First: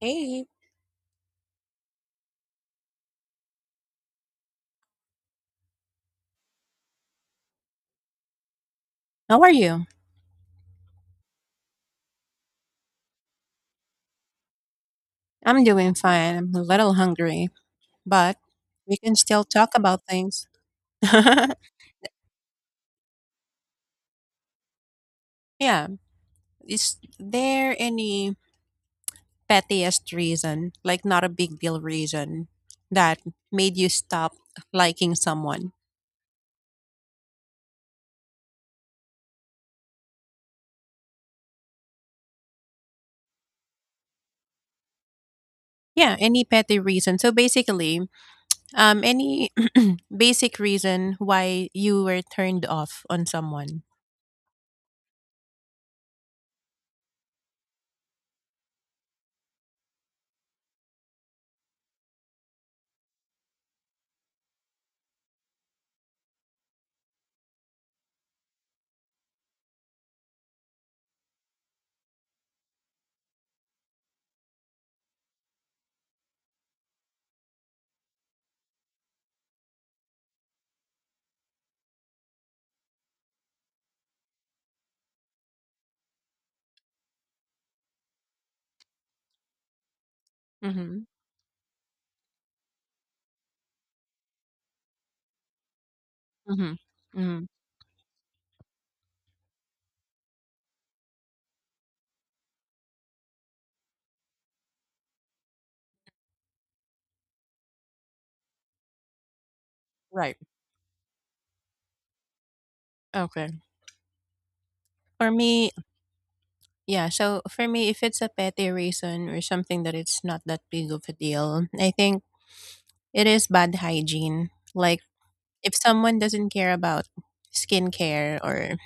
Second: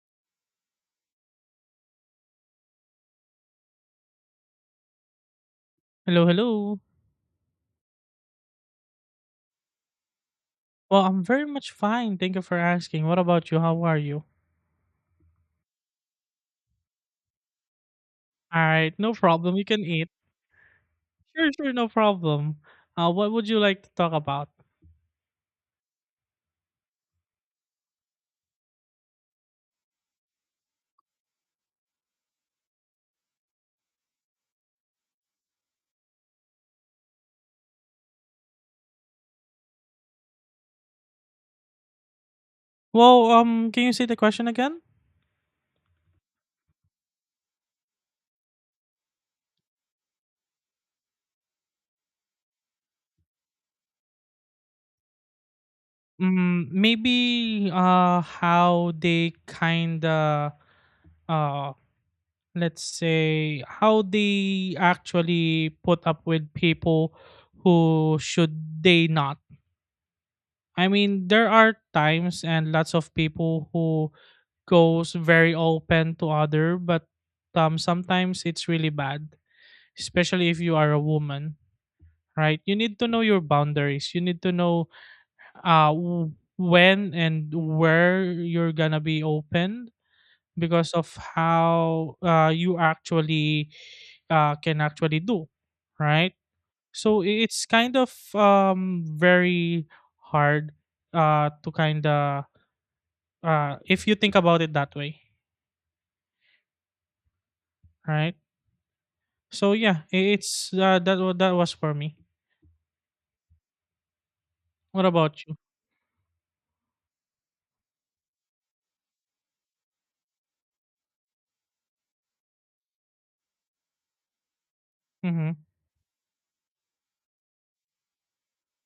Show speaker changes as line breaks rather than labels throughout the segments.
Hey,
Hello, hello.
how are you?
Well, I'm very much fine. Thank you for asking. What about you? How are you?
I'm doing fine. I'm a little hungry, but
All right,
we
no
can still
problem. You
talk
can
about
eat.
things.
Sure, sure, no problem. What would you like to talk about?
yeah. Is there any pettiest reason, like not a big deal reason, that made you stop liking someone?
Well, can you say the question again?
Yeah, any petty reason. So basically, any basic reason why you were turned off on someone.
Maybe how they kinda uh, let's say how they actually put up with people who should they not. I mean, there are times and lots of people who goes very open to other, but sometimes it's really bad, especially if you are a woman, right? You need to know your boundaries. You need to know when and where you're gonna be open because
Mm-hmm.
of how you actually can actually do, right?
Mm-hmm.
So
Mm-hmm.
it's kind of very hard to kind of if you think about it that way, right? So yeah,
Right.
it's that was for me.
Okay.
What
For
about you?
me, Yeah, so for me, if it's a petty reason or something that it's not that big of a deal, I think it is bad hygiene. Like
Mm-hmm.
if someone doesn't care about skincare or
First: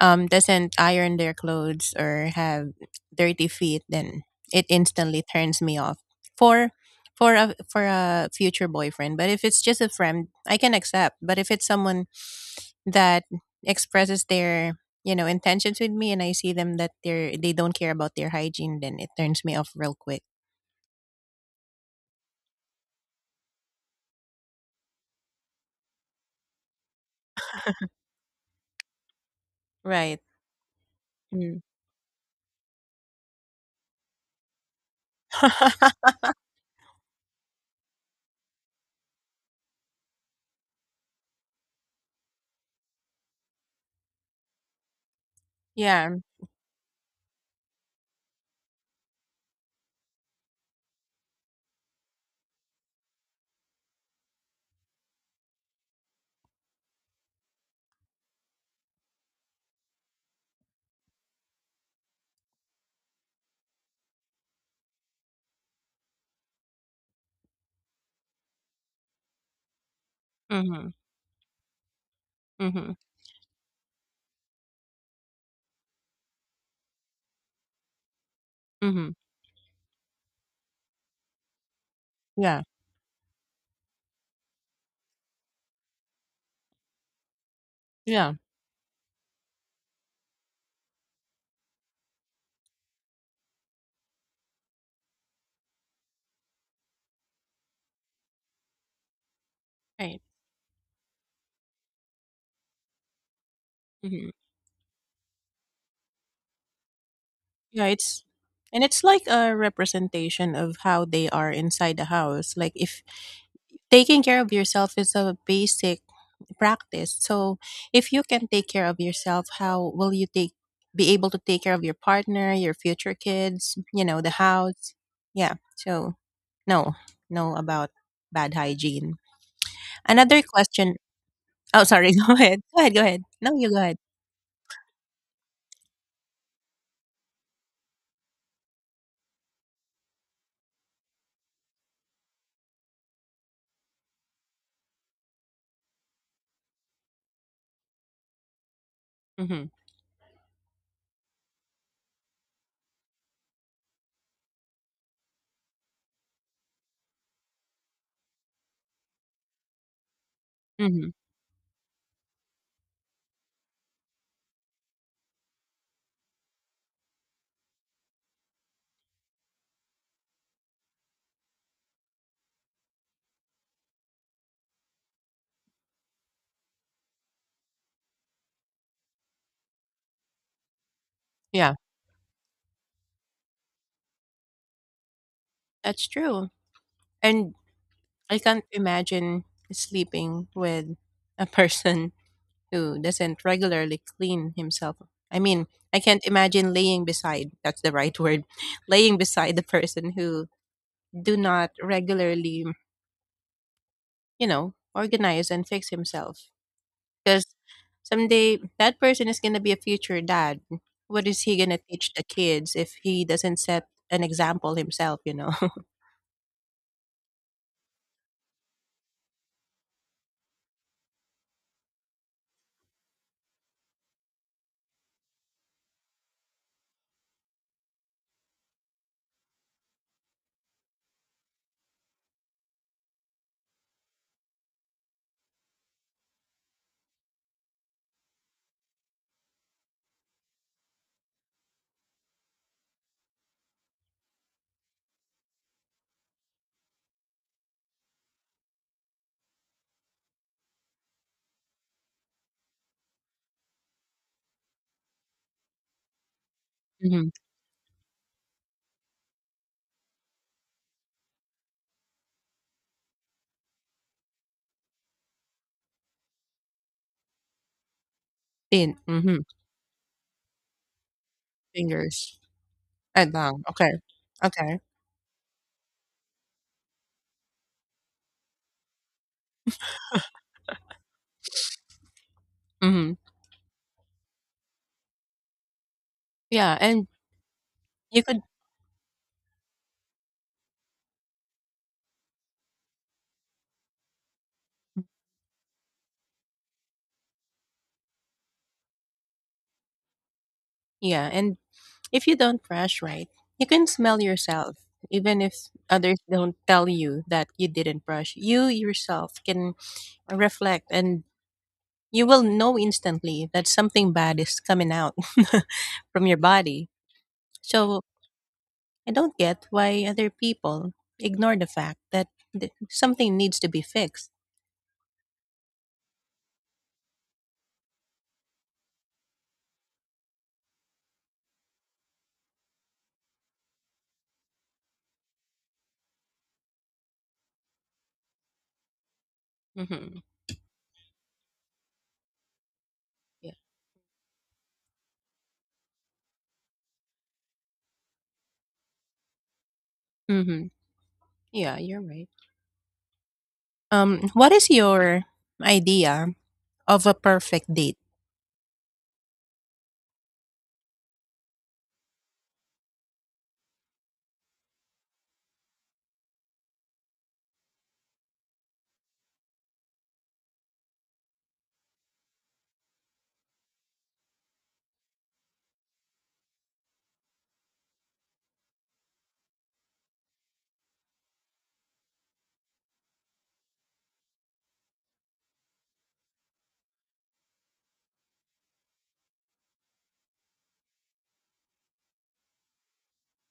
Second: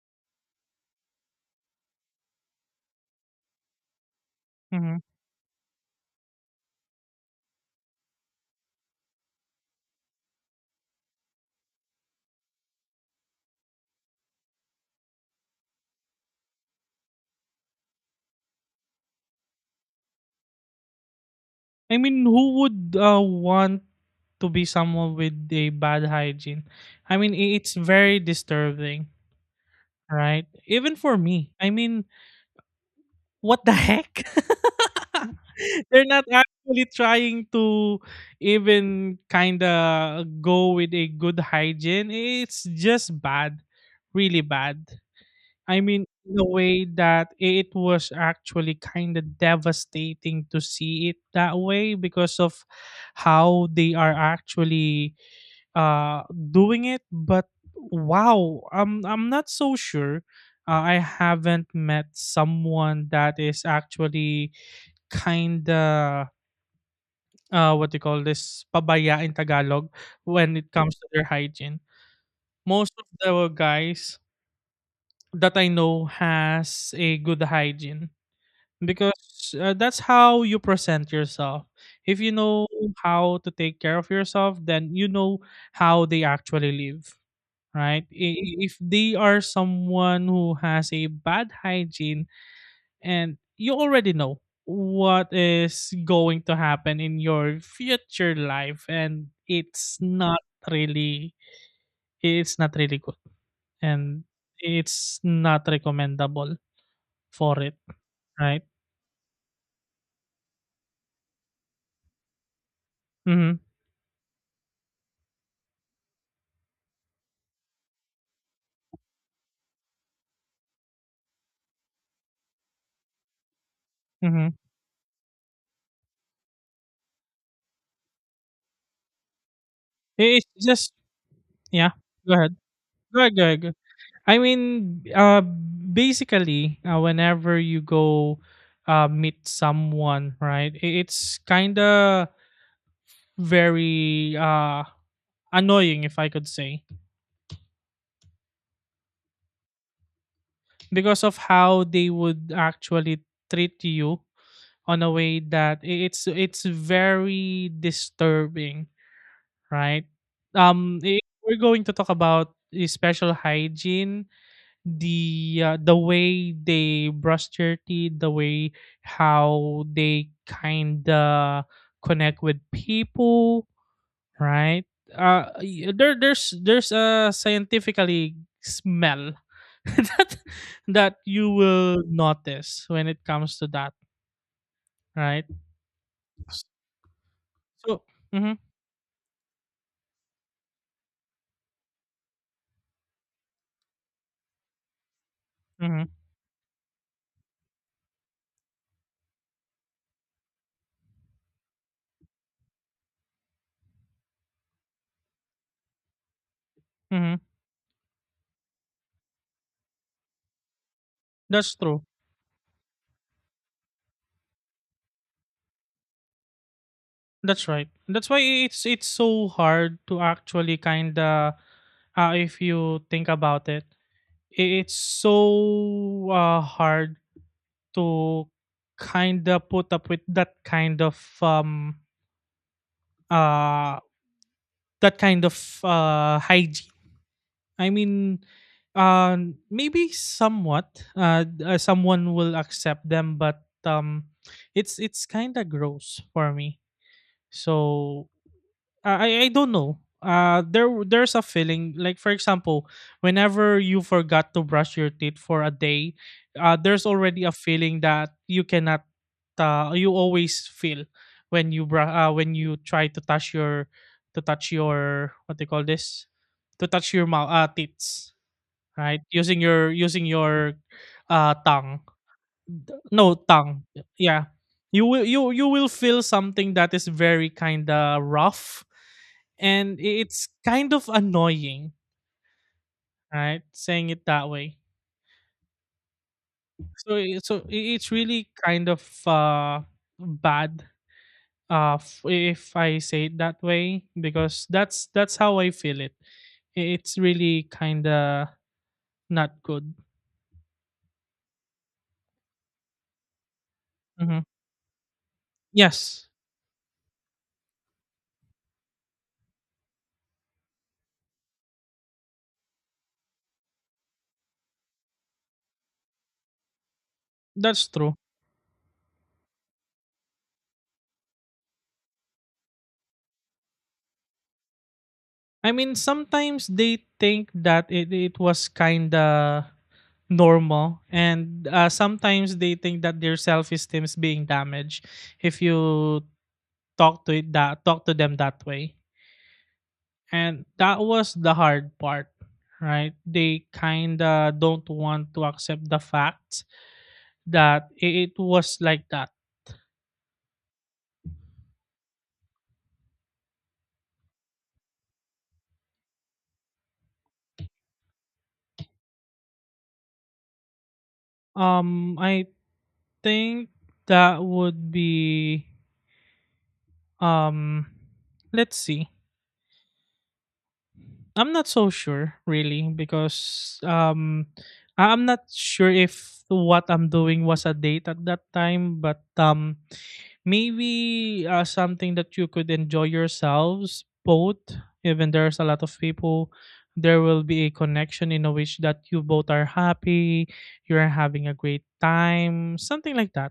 doesn't iron their clothes or have dirty feet, then it
Mm-hmm.
instantly turns me off. For for a future boyfriend, but if it's just a friend, I can accept. But if it's someone that expresses their intentions with me, and I see them that they don't care about their hygiene, then it turns me off real quick.
I mean, who would want to be someone with a bad hygiene? I mean, it's very disturbing,
Right.
right? Even for me,
Mm.
I mean, what the heck. They're not actually trying to even kind of go with a good hygiene. It's just bad, really bad. I mean,
Yeah.
in a way that it was actually kind of devastating to see it that way because of how they are actually uh doing it. But wow, I'm not so sure. I haven't met someone that is actually kind of what do you call this, pabaya in Tagalog, when it
Mm-hmm.
comes to their hygiene.
Mm-hmm.
Most of the guys that I know has a good hygiene
Mm-hmm.
because that's how you present yourself. If you
Yeah.
know how to take care of yourself, then you know how they actually live, right?
Yeah.
If they are someone who has a bad hygiene and you already know what is going to happen in your future life, and
Right.
really it's not really good, and
Mm-hmm.
it's not recommendable for it,
Yeah. It's,
right?
and it's like a representation of how they are inside the house. Like if
Mm-hmm.
taking care of yourself is a basic practice. So if you can take care of yourself, how will you take be able to take care of your partner, your future kids, you know, the
Mm-hmm.
house? Yeah. So no, no about bad hygiene. Another
It's just.
question. Oh,
Yeah,
sorry. Go
go ahead.
ahead. Go ahead. Go
Go
ahead.
ahead, go
No,
ahead,
you
go.
go ahead.
I mean, basically, whenever you go meet someone, right, it's kind of very annoying, if I could say,
Mhm,
because of how they would actually treat you on a way that it's very disturbing, right?
mhm.
If we're going to talk about the special hygiene, the way they brush their teeth, the way how they kind of connect with people, right? There's a scientifically smell that that you
Yeah,
will notice when it comes to that, right?
that's true, and
So.
I
Mm-hmm.
can't imagine sleeping with a person who doesn't regularly clean himself. I mean, I
Mm-hmm.
can't imagine laying beside, that's the right word, laying beside the person who do not regularly, you know, organize and fix himself.
Mm-hmm.
Because someday that person is going to be a future dad. What is he going
That's
to
true.
teach the kids if he doesn't set an example himself, you know?
That's right. That's why it's so hard to actually kind of if you think about it, it's so hard to kind of put up with uh that kind of hygiene. I mean, uh maybe somewhat someone will accept them, but it's kind of gross for me, so. I don't know. There's a feeling, like for example, whenever you forgot to brush your teeth for a day, there's
Hmm.
already a feeling that you cannot you always feel when when you try to touch your what they call this? To touch your mouth teeth,
Thin.
right?
Hmm.
Using your tongue.
Fingers.
D
And
No,
long.
tongue.
Okay.
Yeah.
Okay.
You will feel something that is very kinda rough, and I it's kind of annoying,
Hmm.
right? Saying it that way.
Yeah. And
So I it's
you could,
really kind of, bad, f if I say it that way, because that's how I feel it. I It's really kinda not good.
yeah. And if you don't brush right, you can smell
Mhm.
yourself. Even if others
Yes,
don't tell you that you didn't brush, you yourself can reflect and you will know instantly that something bad is coming out from your body.
that's
So
true.
I don't get why other people ignore the fact that something needs to be fixed.
I mean, sometimes they think that it was kinda normal, and sometimes they think that their self-esteem is being damaged if you talk to them that way.
Mm-hmm.
And that was the hard part, right?
Yeah.
They kind of don't want to accept the fact that it was like that.
Mm-hmm. Yeah, you're right. What is your idea of a perfect date?
I think that would be, um let's see, I'm not so sure really because I'm not sure if what I'm doing was a date at that time, but maybe something that you could enjoy yourselves both. Even there's a lot of people, there will be a connection in a which that you both are happy, you're having a great time, something like that.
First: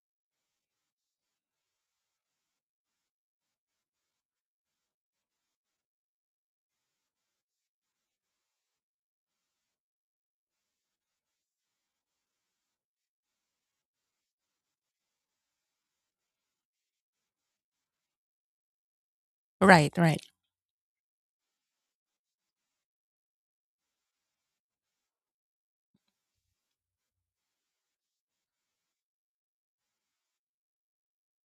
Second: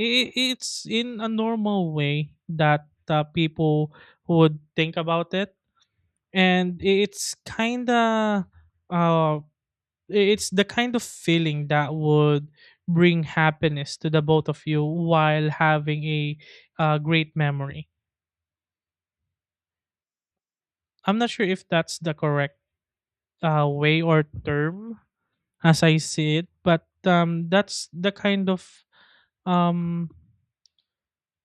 It's in a normal way that people would think about it, and it's kind of uh it's the kind of feeling that would bring happiness to the both of you while having a great memory.
Right, right.
I'm not sure if that's the correct way or term, as I see it, but um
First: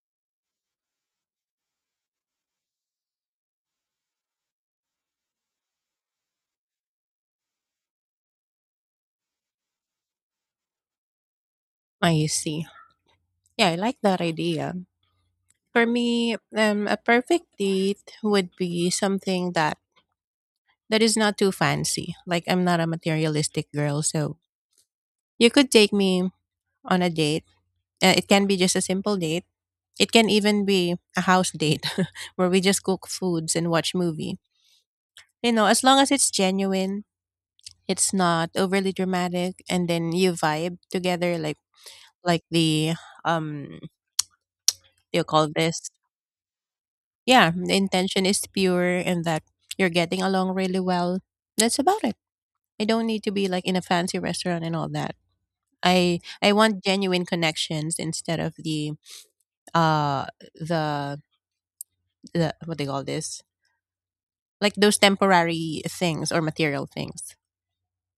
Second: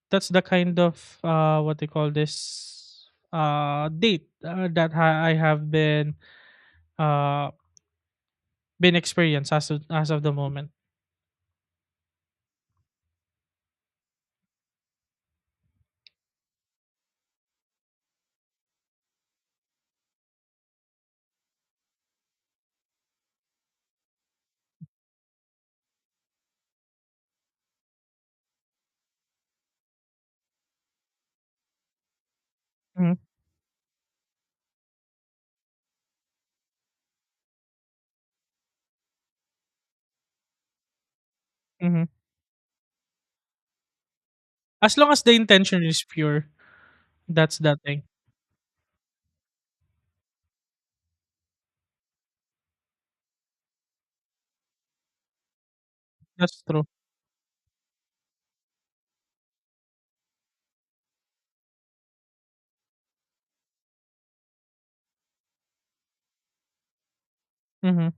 that's the kind of what they call this, date, that I have been uh experienced as of, the moment.
I see. Yeah, I like that idea. For me, a perfect date would be something that is not too fancy. Like I'm not a materialistic girl, so you could take me on a date. It can be just a simple date. It can even be a house date where we just cook
Mhm.
foods and watch movie. You know, as long as it's genuine, it's not overly dramatic, and then you vibe together
Mhm.
like the um what
As long
do
as
you
the
call
intention
this?
is pure,
Yeah,
that's
the
that thing.
intention is pure and that you're getting along really well. That's about it. I don't need to be like in a fancy restaurant and all that. I
That's
want
true.
genuine connections instead of the uh the what they call this, like those temporary things or material things.
Mhm.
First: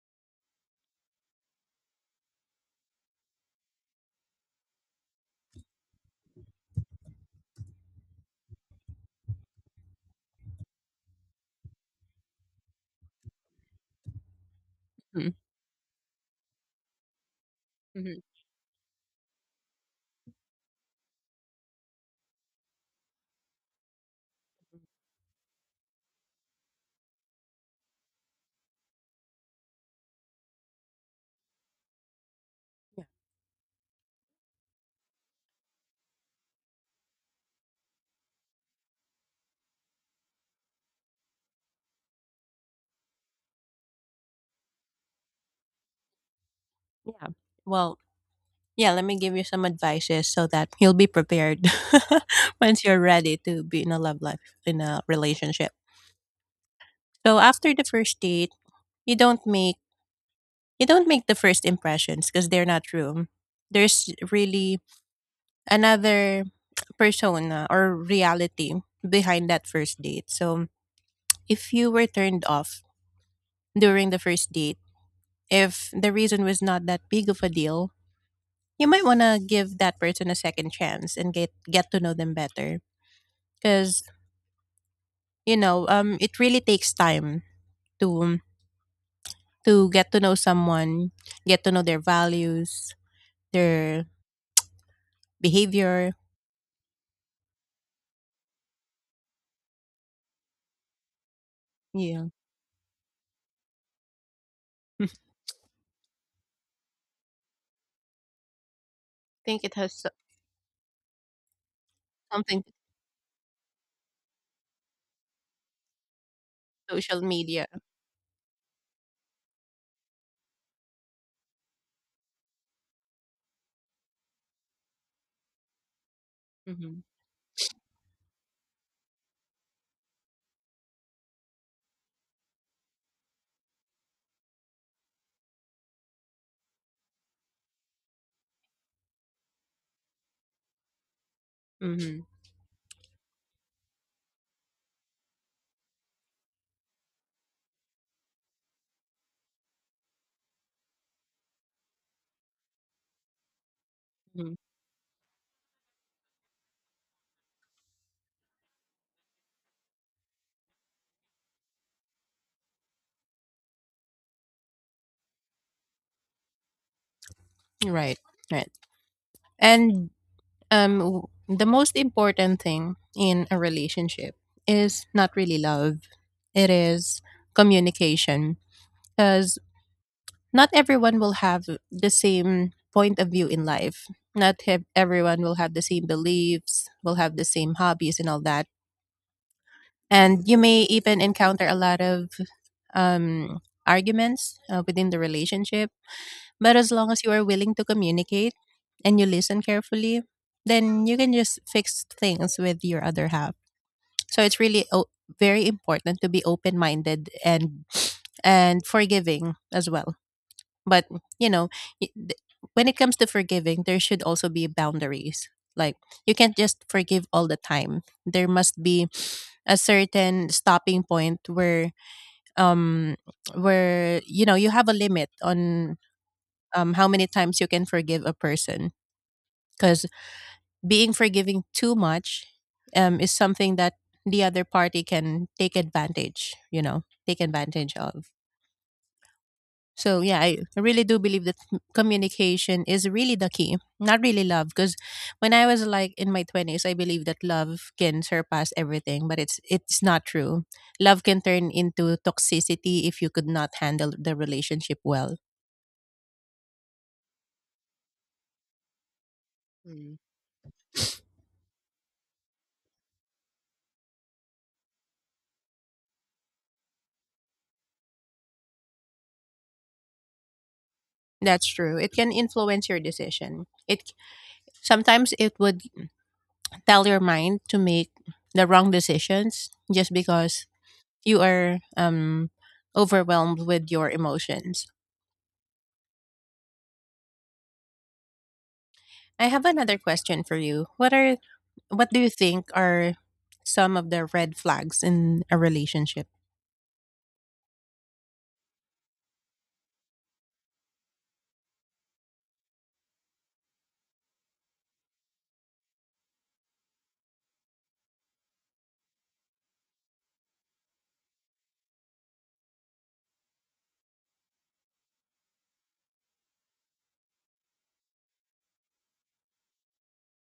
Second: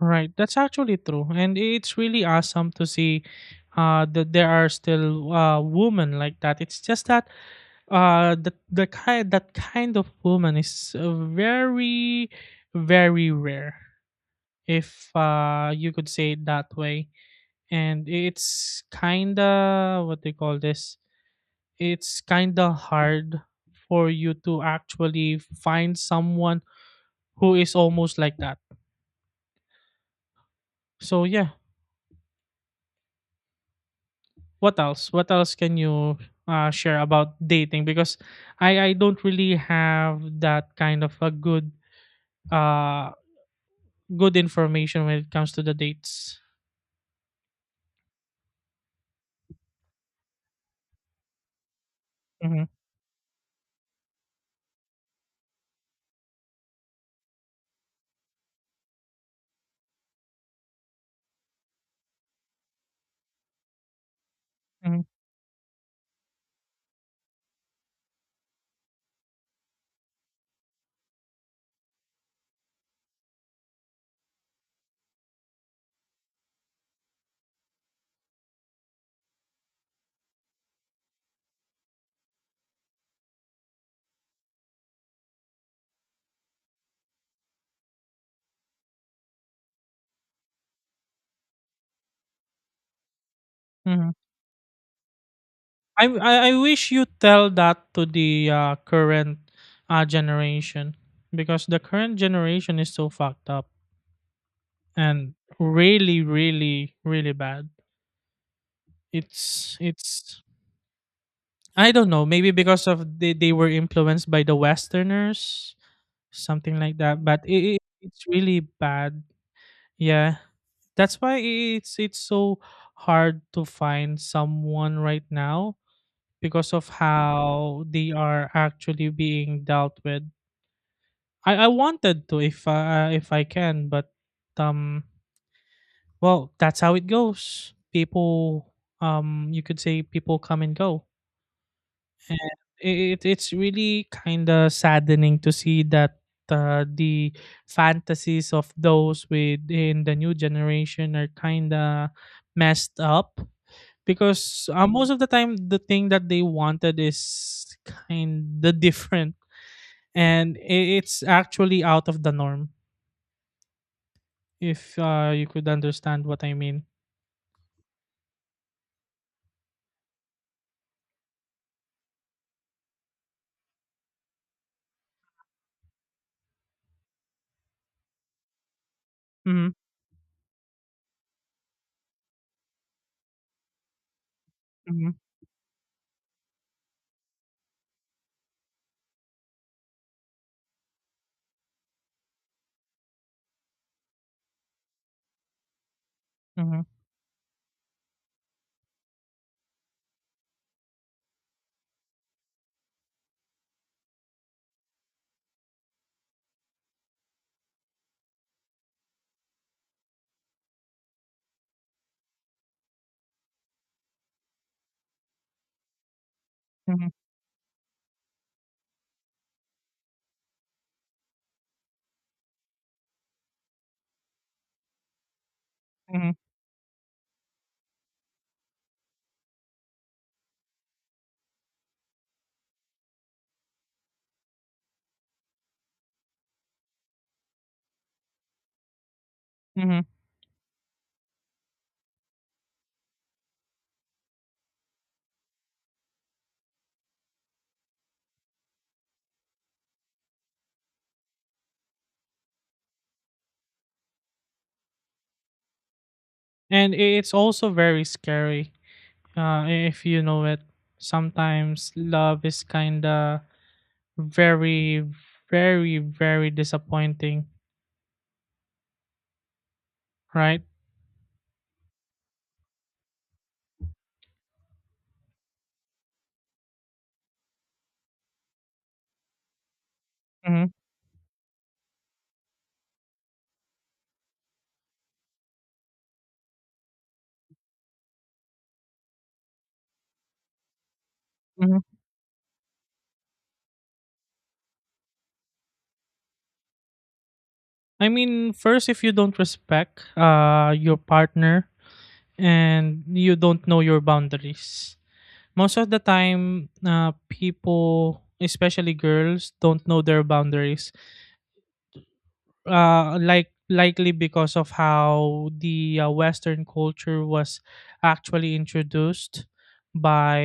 Right. That's actually true. And it's really awesome to see that there are still women like that. It's just that the kind that kind of woman is very, very rare, if
Mm.
you could say it that way. And it's kind of what they call this. It's kind of hard for you to
Mm.
actually find someone who is almost like that. So yeah,
Yeah.
what else? What else can you share about dating? Because I don't really have that kind of a good uh good information when it comes to the dates.
Yeah. Well, yeah, let me give you some advices so that you'll be prepared
Hmm.
once you're ready to be in a love life, in a relationship. So after the first date, you don't make you don't make the first impressions because they're not true. There's really
Hmm.
another persona or reality behind that first date. So if you were turned off during the first date, if the reason was not that big of a deal, you might want to give that person a second chance and get to know them better because, you know, it really takes time to get to know someone, get to know their values, their
Hmm. I,
behavior.
I I wish you tell that to the current generation because the current
Yeah,
generation is so fucked up
I
and really, really, really bad.
think it has
It's I don't know, maybe
something to
because of they were influenced by the Westerners, something like
social
that. But
media.
it's really bad. Yeah, that's why it's so hard to find someone right now because of
Hmm.
how they are actually being dealt with. I wanted to, if I can, but um, well, that's how it goes. People, you could say people come and go.
Hmm.
And it's really kinda saddening to see that the fantasies of those within the new generation are kinda messed up
Hmm.
because most of the time the thing that they wanted is kinda different, and it's actually out of the norm, if you could understand what I mean.
Right, right. And the most important thing in a relationship is not really love; it is communication. Because
Mm-hmm.
not everyone will have the same point of view in life. Not have,
Mm-hmm.
Everyone will have the same beliefs, will have the same hobbies and all that. And you may even encounter a lot of um, arguments within the relationship. But
Mm-hmm.
as long as you are willing to communicate and you listen carefully, then you can just fix things with your other half. So it's really very important to be open minded and forgiving as well. But, you know, y- th- when it comes to forgiving, there should also be boundaries. Like you can't just
Mm-hmm.
forgive all the time. There must be a certain stopping point um where you know you have a limit on
Mm-hmm.
how many times you can forgive a person because being forgiving too much is something that the other party can take advantage, you know, take advantage of.
Mm-hmm.
So yeah, I really do believe that communication is really the key, not really love. Because when I was like in my twenties, I believed that love can surpass everything, but it's not true. Love can turn into toxicity if you could not handle the relationship well.
And it's also very scary, if
Mm.
you know it. Sometimes love is kind of very, very, very disappointing, right?
That's true. It can influence your decision. It Sometimes it would tell your mind to make the wrong decisions just
Mm-hmm.
because you are overwhelmed with your emotions. I have another question for you.
Mm-hmm.
What do you think are some of the red flags in a relationship?
I mean, first, if you don't respect your partner and you don't know your boundaries, most of the time, people, especially girls, don't know their boundaries. Likely because of how the Western culture was actually introduced by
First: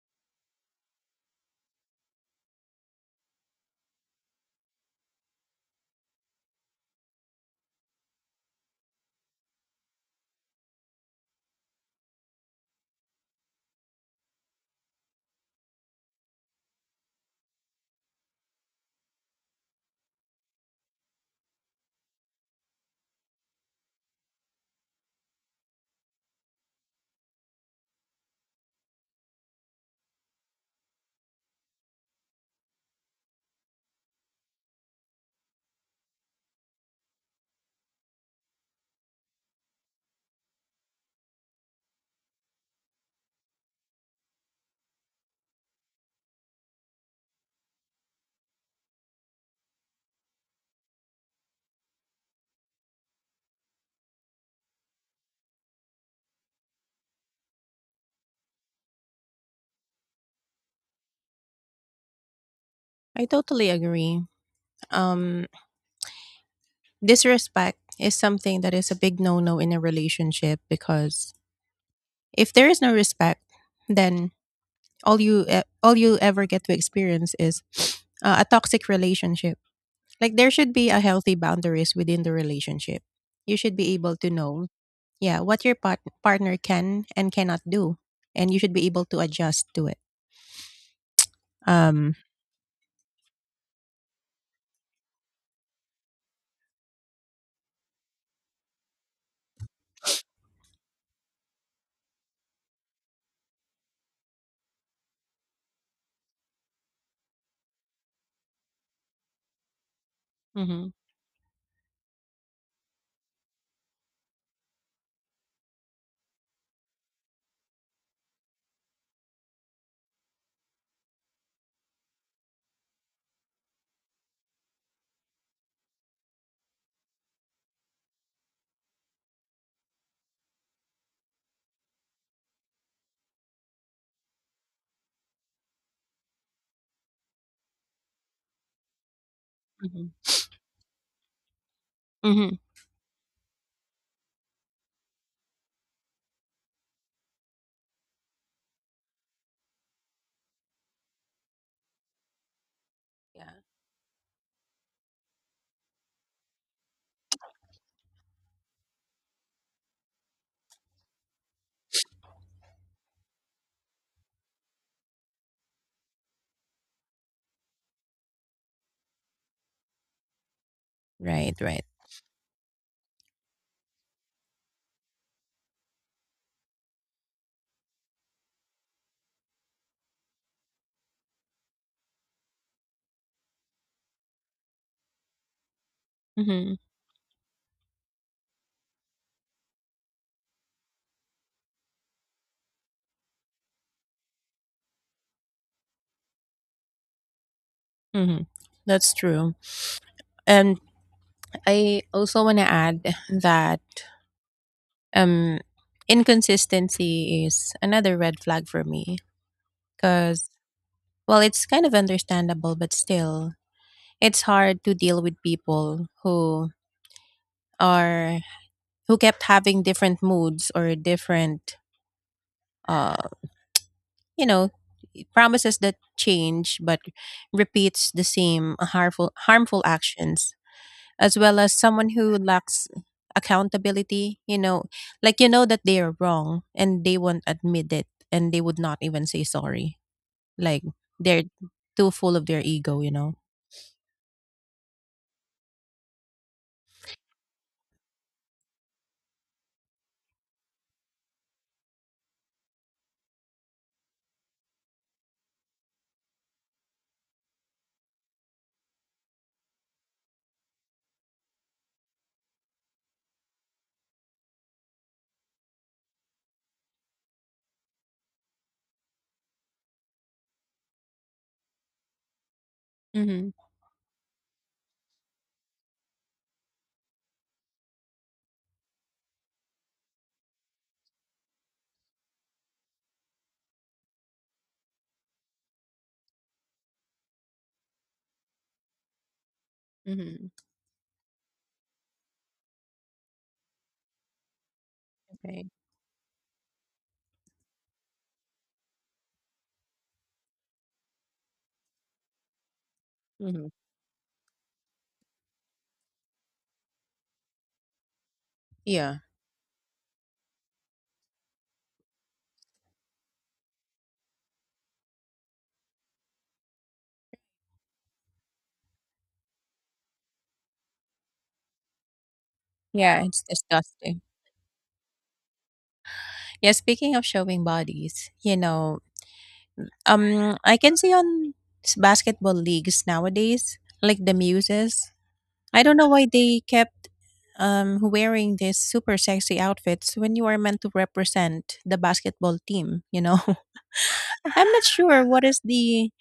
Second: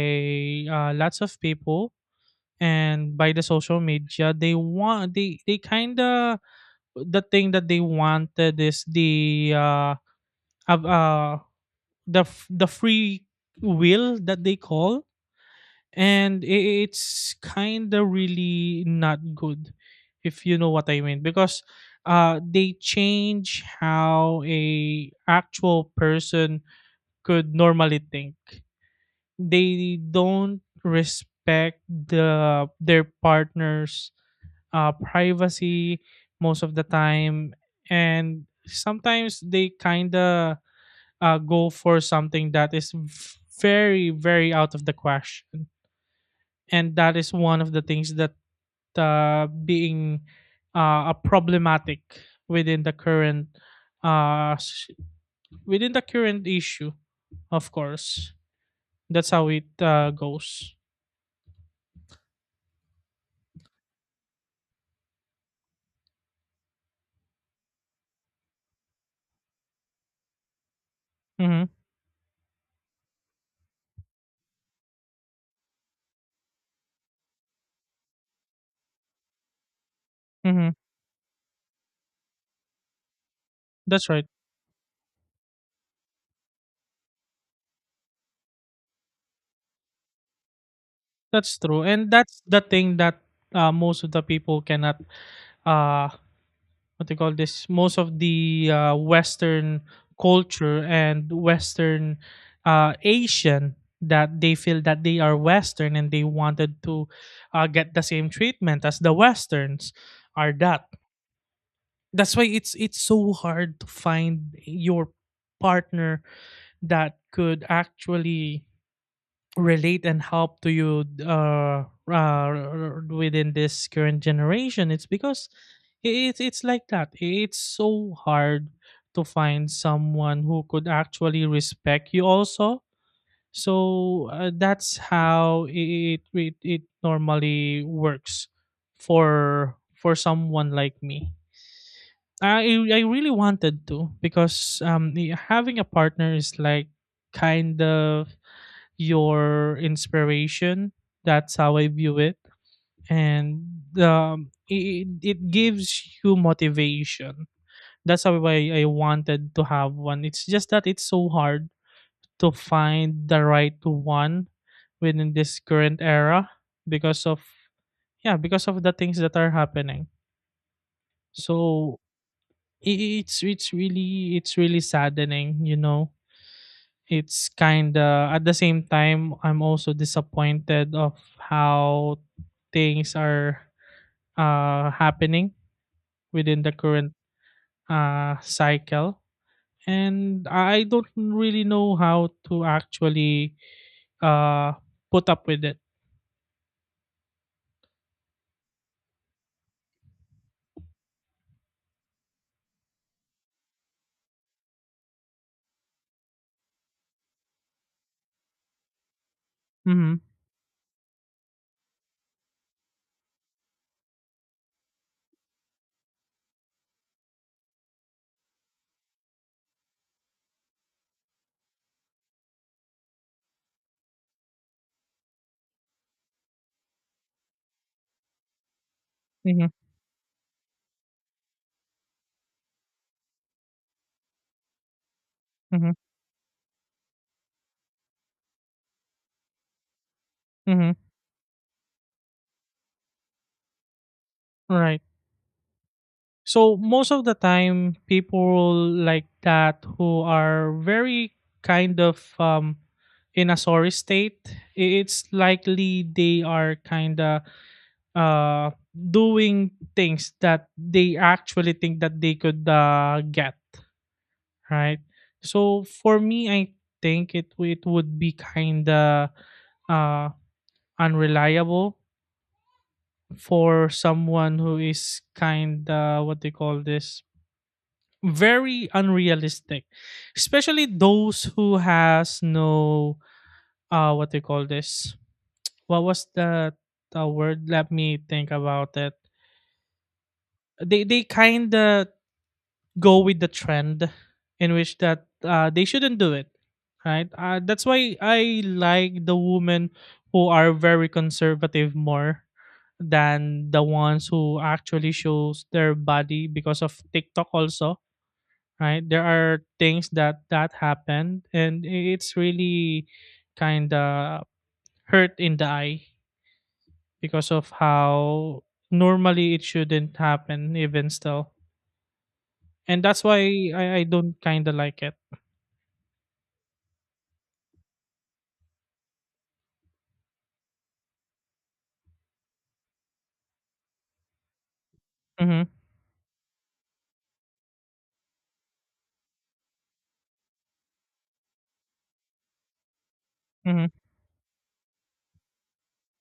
lots of people and by the social media. They kind of, the thing that they wanted is uh, uh the free will that they call, and it's kind of really not good, if you know what I mean, because they change how a actual person could normally think. They don't respect their partner's privacy most of the time. And sometimes they kind of go for something that is very, very out of the question. And that is one of the things that being a problematic within the current uh, s- within the current issue, of course. That's how it goes.
I totally agree. Um, disrespect is something that is a big no-no in a relationship because
Mm-hmm.
if there is no respect, then all you ever get to experience is a toxic relationship. Like there
Mm-hmm.
should be a healthy boundaries within the relationship. You should be
That's
able
right.
to know, yeah, what your partner can and cannot do, and you should be able to adjust to it.
That's true. And
Um,
that's the thing that most of the people cannot uh, what they call this, most of the Western culture and Western Asian that they feel that they are Western, and they wanted to get the same treatment as the Westerns are, that.
hmm.
That's why it's so hard to find your partner that could actually relate and help to you within this current generation. It's because it's like that, it's so hard to find someone who could actually respect you also. So that's how it normally works for
Hmm.
someone like me.
Hmm.
I i really wanted to because having a partner is like kind of your inspiration. That's how I view it,
Yeah.
and it gives you motivation. That's how I wanted to have one. It's just that it's so hard to find the right one within this current era because of, yeah, because of the things that are happening.
Right.
So
Right.
i- i- it's it's really it's really saddening, you know it's kind of at the same time I'm also disappointed of how things are happening within the
Hmm.
current cycle, and I don't really know how to actually uh put up with it.
Hmm. That's true. And I also want to add that um, inconsistency is another red flag for me
Mm-hmm,
because, well, it's kind of understandable, but still, it's hard to deal with people who are, who kept having different moods or different uh you know, promises that change but repeats the same
mm-hmm,
harmful actions, as well as someone who lacks accountability, you know, like you know that
mm-hmm,
they are wrong and they won't admit it, and they would not even say sorry, like
mm-hmm.
they're too full of their ego, you know.
Right. So most of the time, people like that who are very kind of in a sorry state, it's likely they are kind of doing things that they actually think that they could get right. So for me, I think it would be kind of uh, unreliable
Mhm,
for someone who is kind of what they call this very unrealistic, especially those who has no what they call this, what was the word, let me think about it.
mhm,
They kind of go with the trend in which that
okay,
they shouldn't do it. Right. That's why I like the women who are very conservative more
mhm,
than the ones who actually shows their body because of TikTok also. Right,
yeah,
there are things that happened, and it's really kind of hurt in the eye because of how normally it shouldn't happen even still, and
yeah,
that's why
it's
I
disgusting.
don't kind of like it.
Yeah, speaking of showing bodies, you know, um, I can see on basketball leagues nowadays, like the Muses.
Mm-hmm,
I don't know why they kept wearing these super sexy outfits when you are meant to represent the basketball team, you know.
mm-hmm,
I'm not sure what is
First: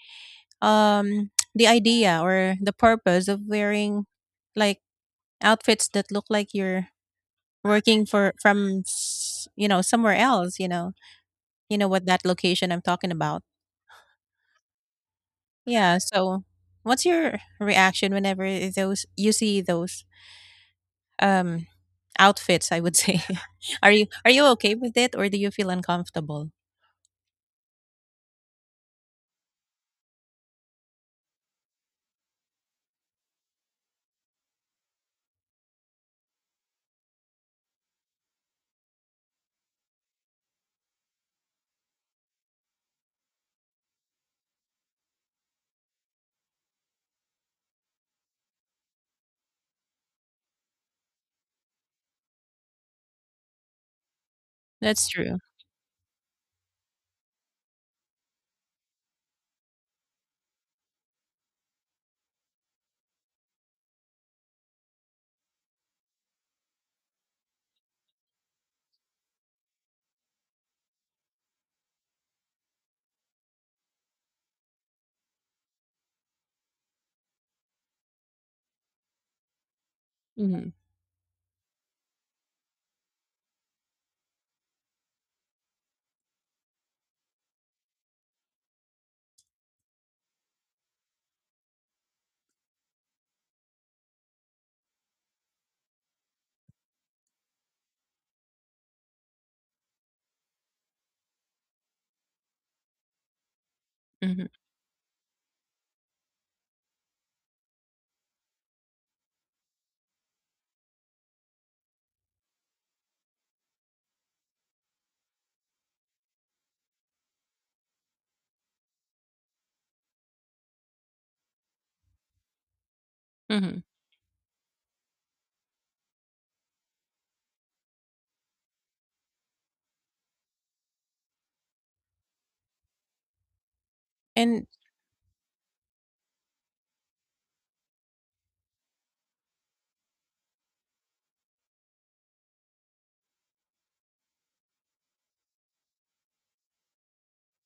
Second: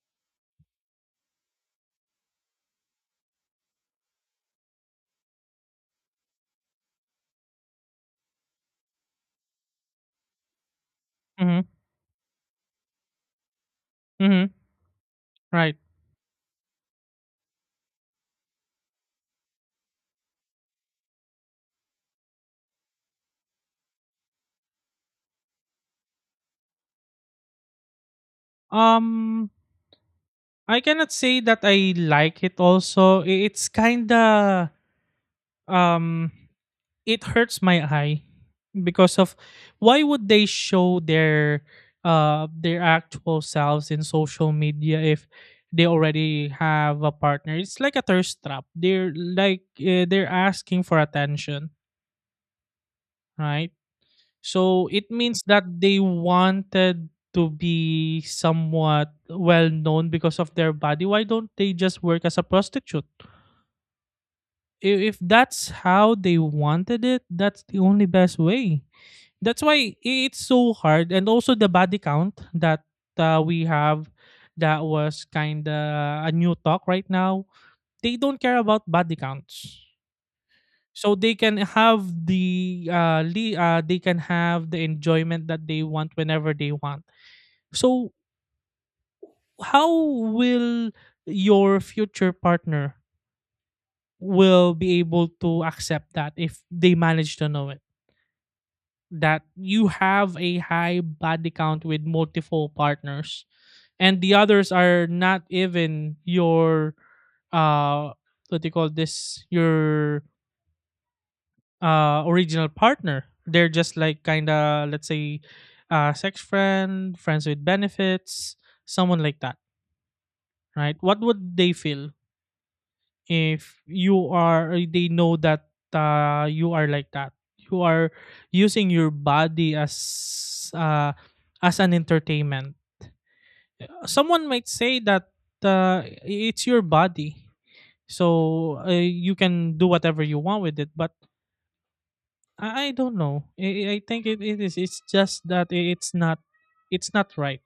um the idea or the purpose of wearing like outfits that look like you're working for from you know, somewhere else, you know.
mm-hmm,
You know what that location I'm talking about.
mm-hmm. Right.
Yeah, so what's your reaction whenever those you see those um outfits, I would say. Are you, are you okay with it or do you feel uncomfortable?
um I cannot say that I like it also. It's kind of um it hurts my eye because of why would they show their actual selves in social media if they already have a partner? It's like a thirst trap. They're like they're asking for attention. Right. So
That's
it
true.
means that they wanted to be somewhat well known because of their body. Why don't they just work as a prostitute? If that's how they wanted it, that's the only best way. That's why it's so hard, and also the body count that we have, that was kind of a new talk right now. They don't care about body counts,
Mhm.
so they can have the they can have the enjoyment that they want whenever they want. So how will your future partner will be able to accept that if they manage to know it, that you have a high body count with multiple partners, and the
Mhm.
others are not even your uh what do you call this, your original partner? They're just like kind of, let's say, sex friends with benefits, someone like that. Right, what would they feel if
Mhm.
you are, they know that you are like that, you are using your body as an entertainment. Someone
And
might say that it's your body, so you can do whatever you want with it, but I don't know. I think it's just that it's not, it's not right.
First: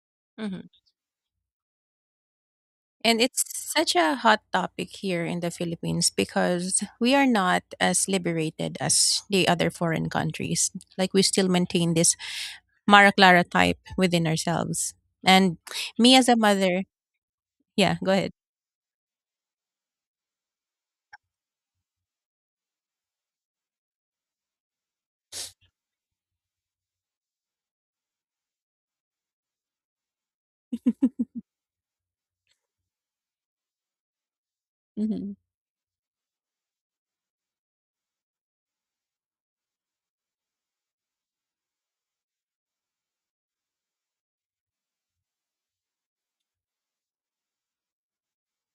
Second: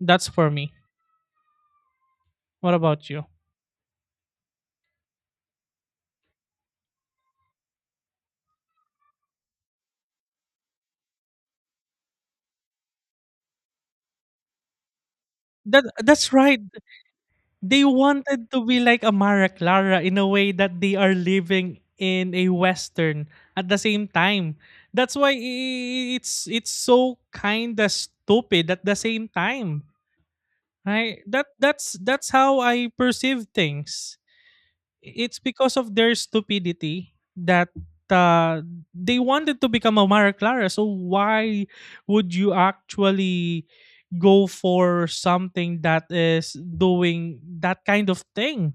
That's for
mhm.
me. What about
And
you?
it's such a hot topic here in the Philippines because we are not as liberated as the other foreign countries. Like we still maintain this Mara Clara type within ourselves. And
That,
me as
that's
a
right.
mother,
They
yeah, go ahead.
wanted to be like amara clara in a way that they are living in a western at the same time. That's why it's so kind of stupid at the same time. Right, that's how I perceive things.
Hmm.
It's because of their stupidity that uh, they wanted to become a Mara Clara. So why would you actually go for something that is doing that kind of thing?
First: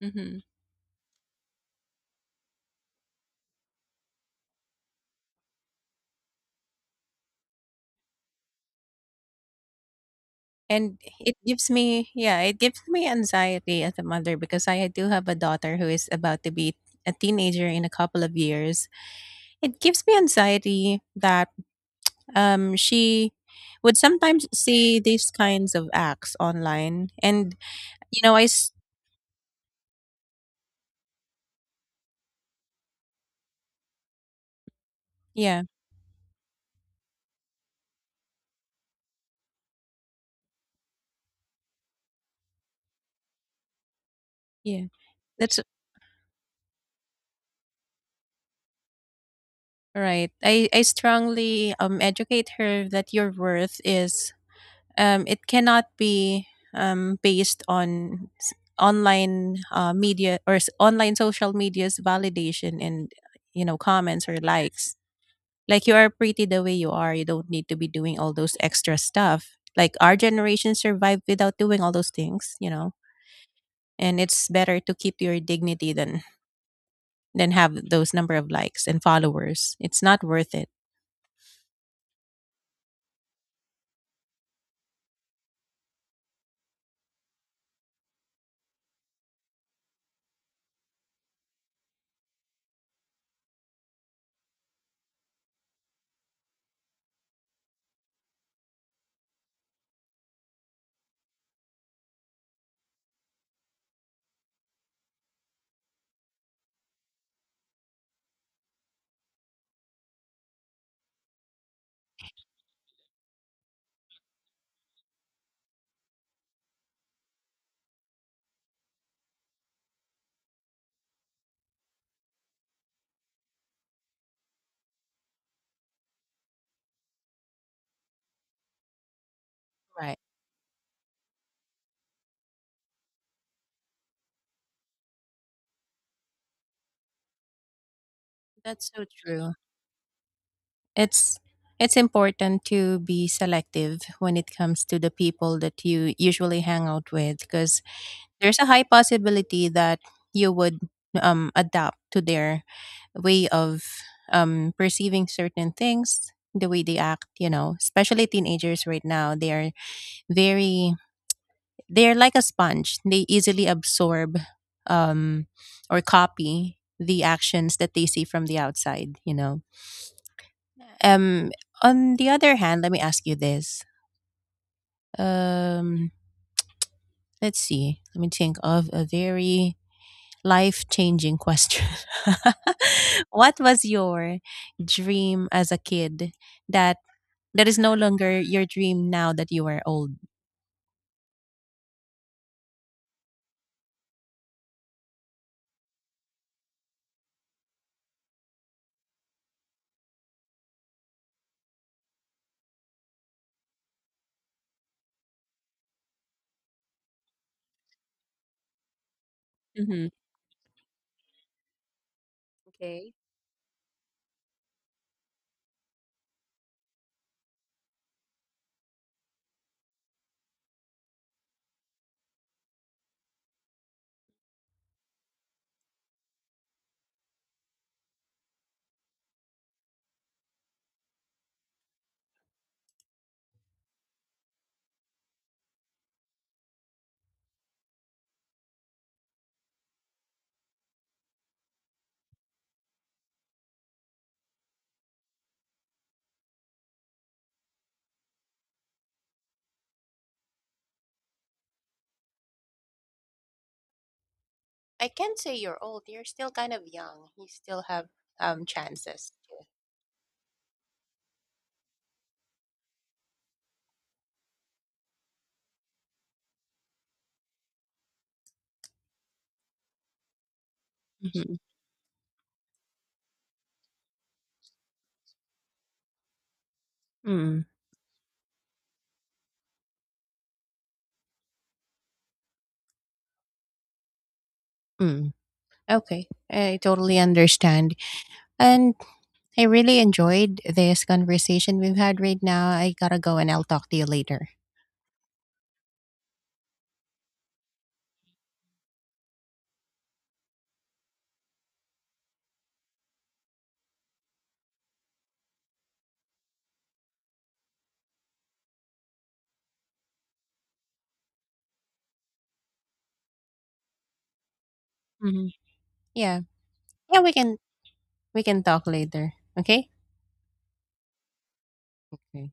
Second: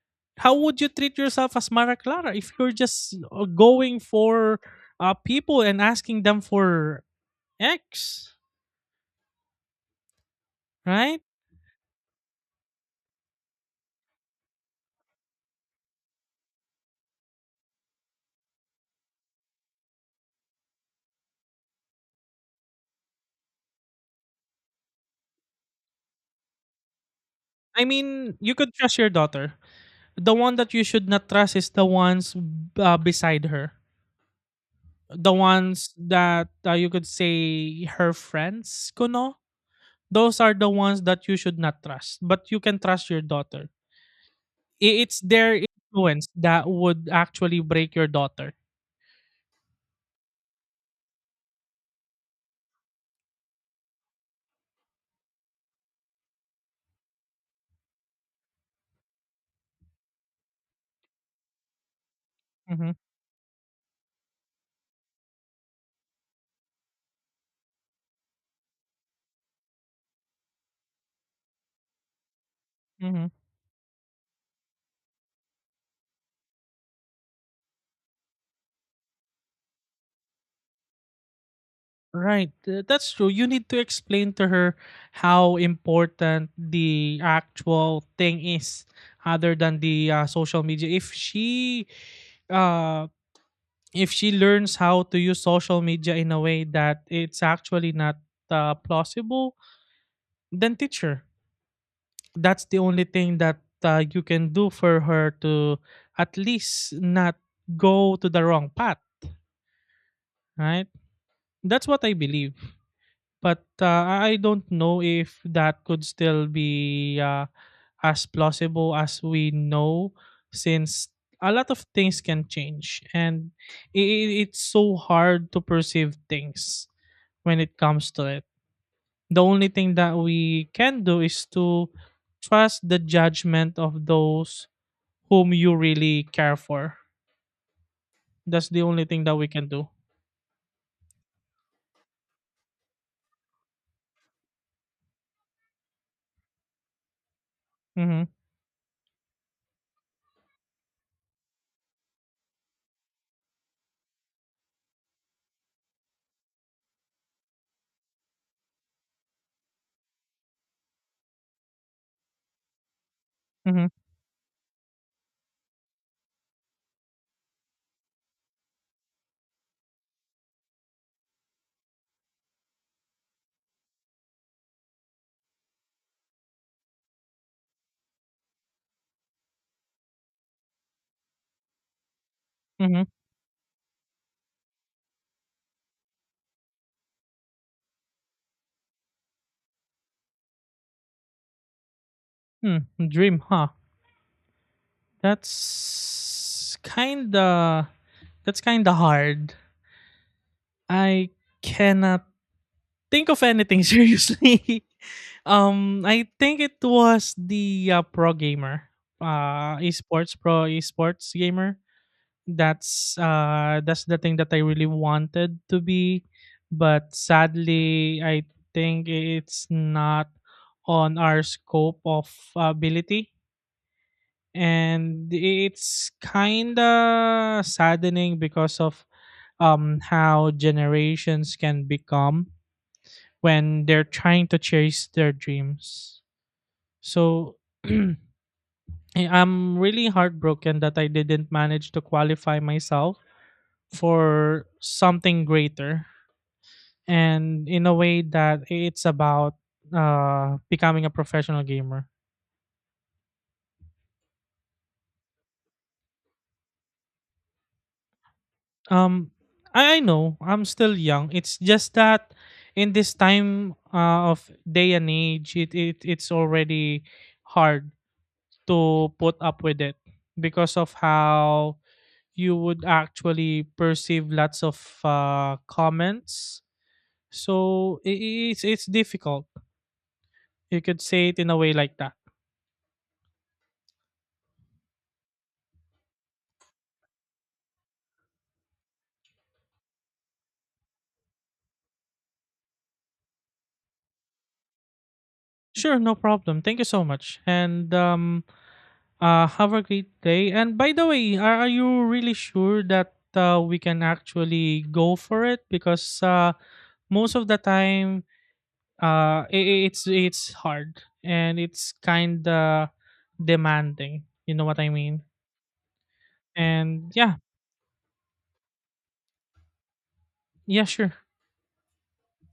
Hmm.
How would you treat yourself as Mara Clara if you're just going for people and asking them for X,
And
right?
it gives me, yeah, it gives me anxiety as a mother because I do have a daughter who is about to be a teenager in a couple of years. It gives me anxiety that um, she would sometimes see these kinds of acts online, and,
I
you know,
mean, you could trust your daughter. The one that you should not trust is the ones beside her, the
yeah,
ones that you could say her friends kuno. Those are the ones that you should not trust, but you can trust your daughter.
yeah,
It's their
that's
influence that would actually break your daughter.
right. I strongly educate her that your worth is it cannot be based on online media or online social media's validation
Hmm.
and, you know, comments or likes. Like you are pretty the way you are. You don't need to be doing all those extra stuff. Like our generation survived without doing all those things, you know.
Hmm.
And it's better to keep your dignity than have those number of likes and followers. It's not worth it.
Right. That's true. You need to explain to her how important the actual thing is other than the social media. If she uh if she learns how to use social media in a way that it's actually not plausible, then teach her. That's the only thing that you can do for her to at least not go to the wrong path, right? That's what I believe. But, I don't know if that could still be, as plausible as we know, since a lot of things can change, and it's so hard to perceive things when it comes to it. The only thing that
Right.
we can do is to trust the judgment of those whom you really care for. That's the
That's so
only thing that we
true.
can do.
It's it's important to be selective when it comes to the people that you usually hang out with because
Mm-hmm.
there's a high possibility that you would adapt to their way of perceiving certain things, the way they act, you know, especially teenagers right now. They are very, they're like a sponge, they easily
Mm-hmm.
absorb um, or copy the actions that they see from the outside, you know. Um, on the other hand, let me ask you this. um let's see, let me think of a very life changing question.
Mm-hmm.
What was your dream as a kid that is no longer your dream now that you are old.
Hmm. Dream, huh? That's kinda that's kinda hard. I cannot think of anything seriously. I think it was the pro gamer,
Mm-hmm.
esports gamer.
Okay.
That's the thing that I really wanted to be, but sadly I think it's not on our scope of ability, and it's kind of saddening because of how generations can become when they're trying to chase their dreams. So I- I'm really heartbroken that I didn't manage to qualify myself for something greater, and in a way that it's about becoming a professional gamer.
I can't say you're old. You're still kind of young. You still have
Um,
chances. To-
I know I'm still young. It's just that in this time of day and age, it's already hard to put up with it because of
mm-hmm.
how you would actually perceive lots of comments.
Mm.
So it's it's difficult. You could say it in a way like that.
Mm. Okay, I totally understand. And I really enjoyed this conversation we've had right now. I gotta go and I'll talk to you later.
Sure, no problem. Thank you so much. And have a great day. And by the way, are you really sure that we can actually go for it? Because most of the time, it's it's hard and it's kind of demanding, you know what I mean?
Mhm. Yeah.
And
Yeah, we
yeah.
can we can talk later. Okay?
Yeah, sure.
Okay.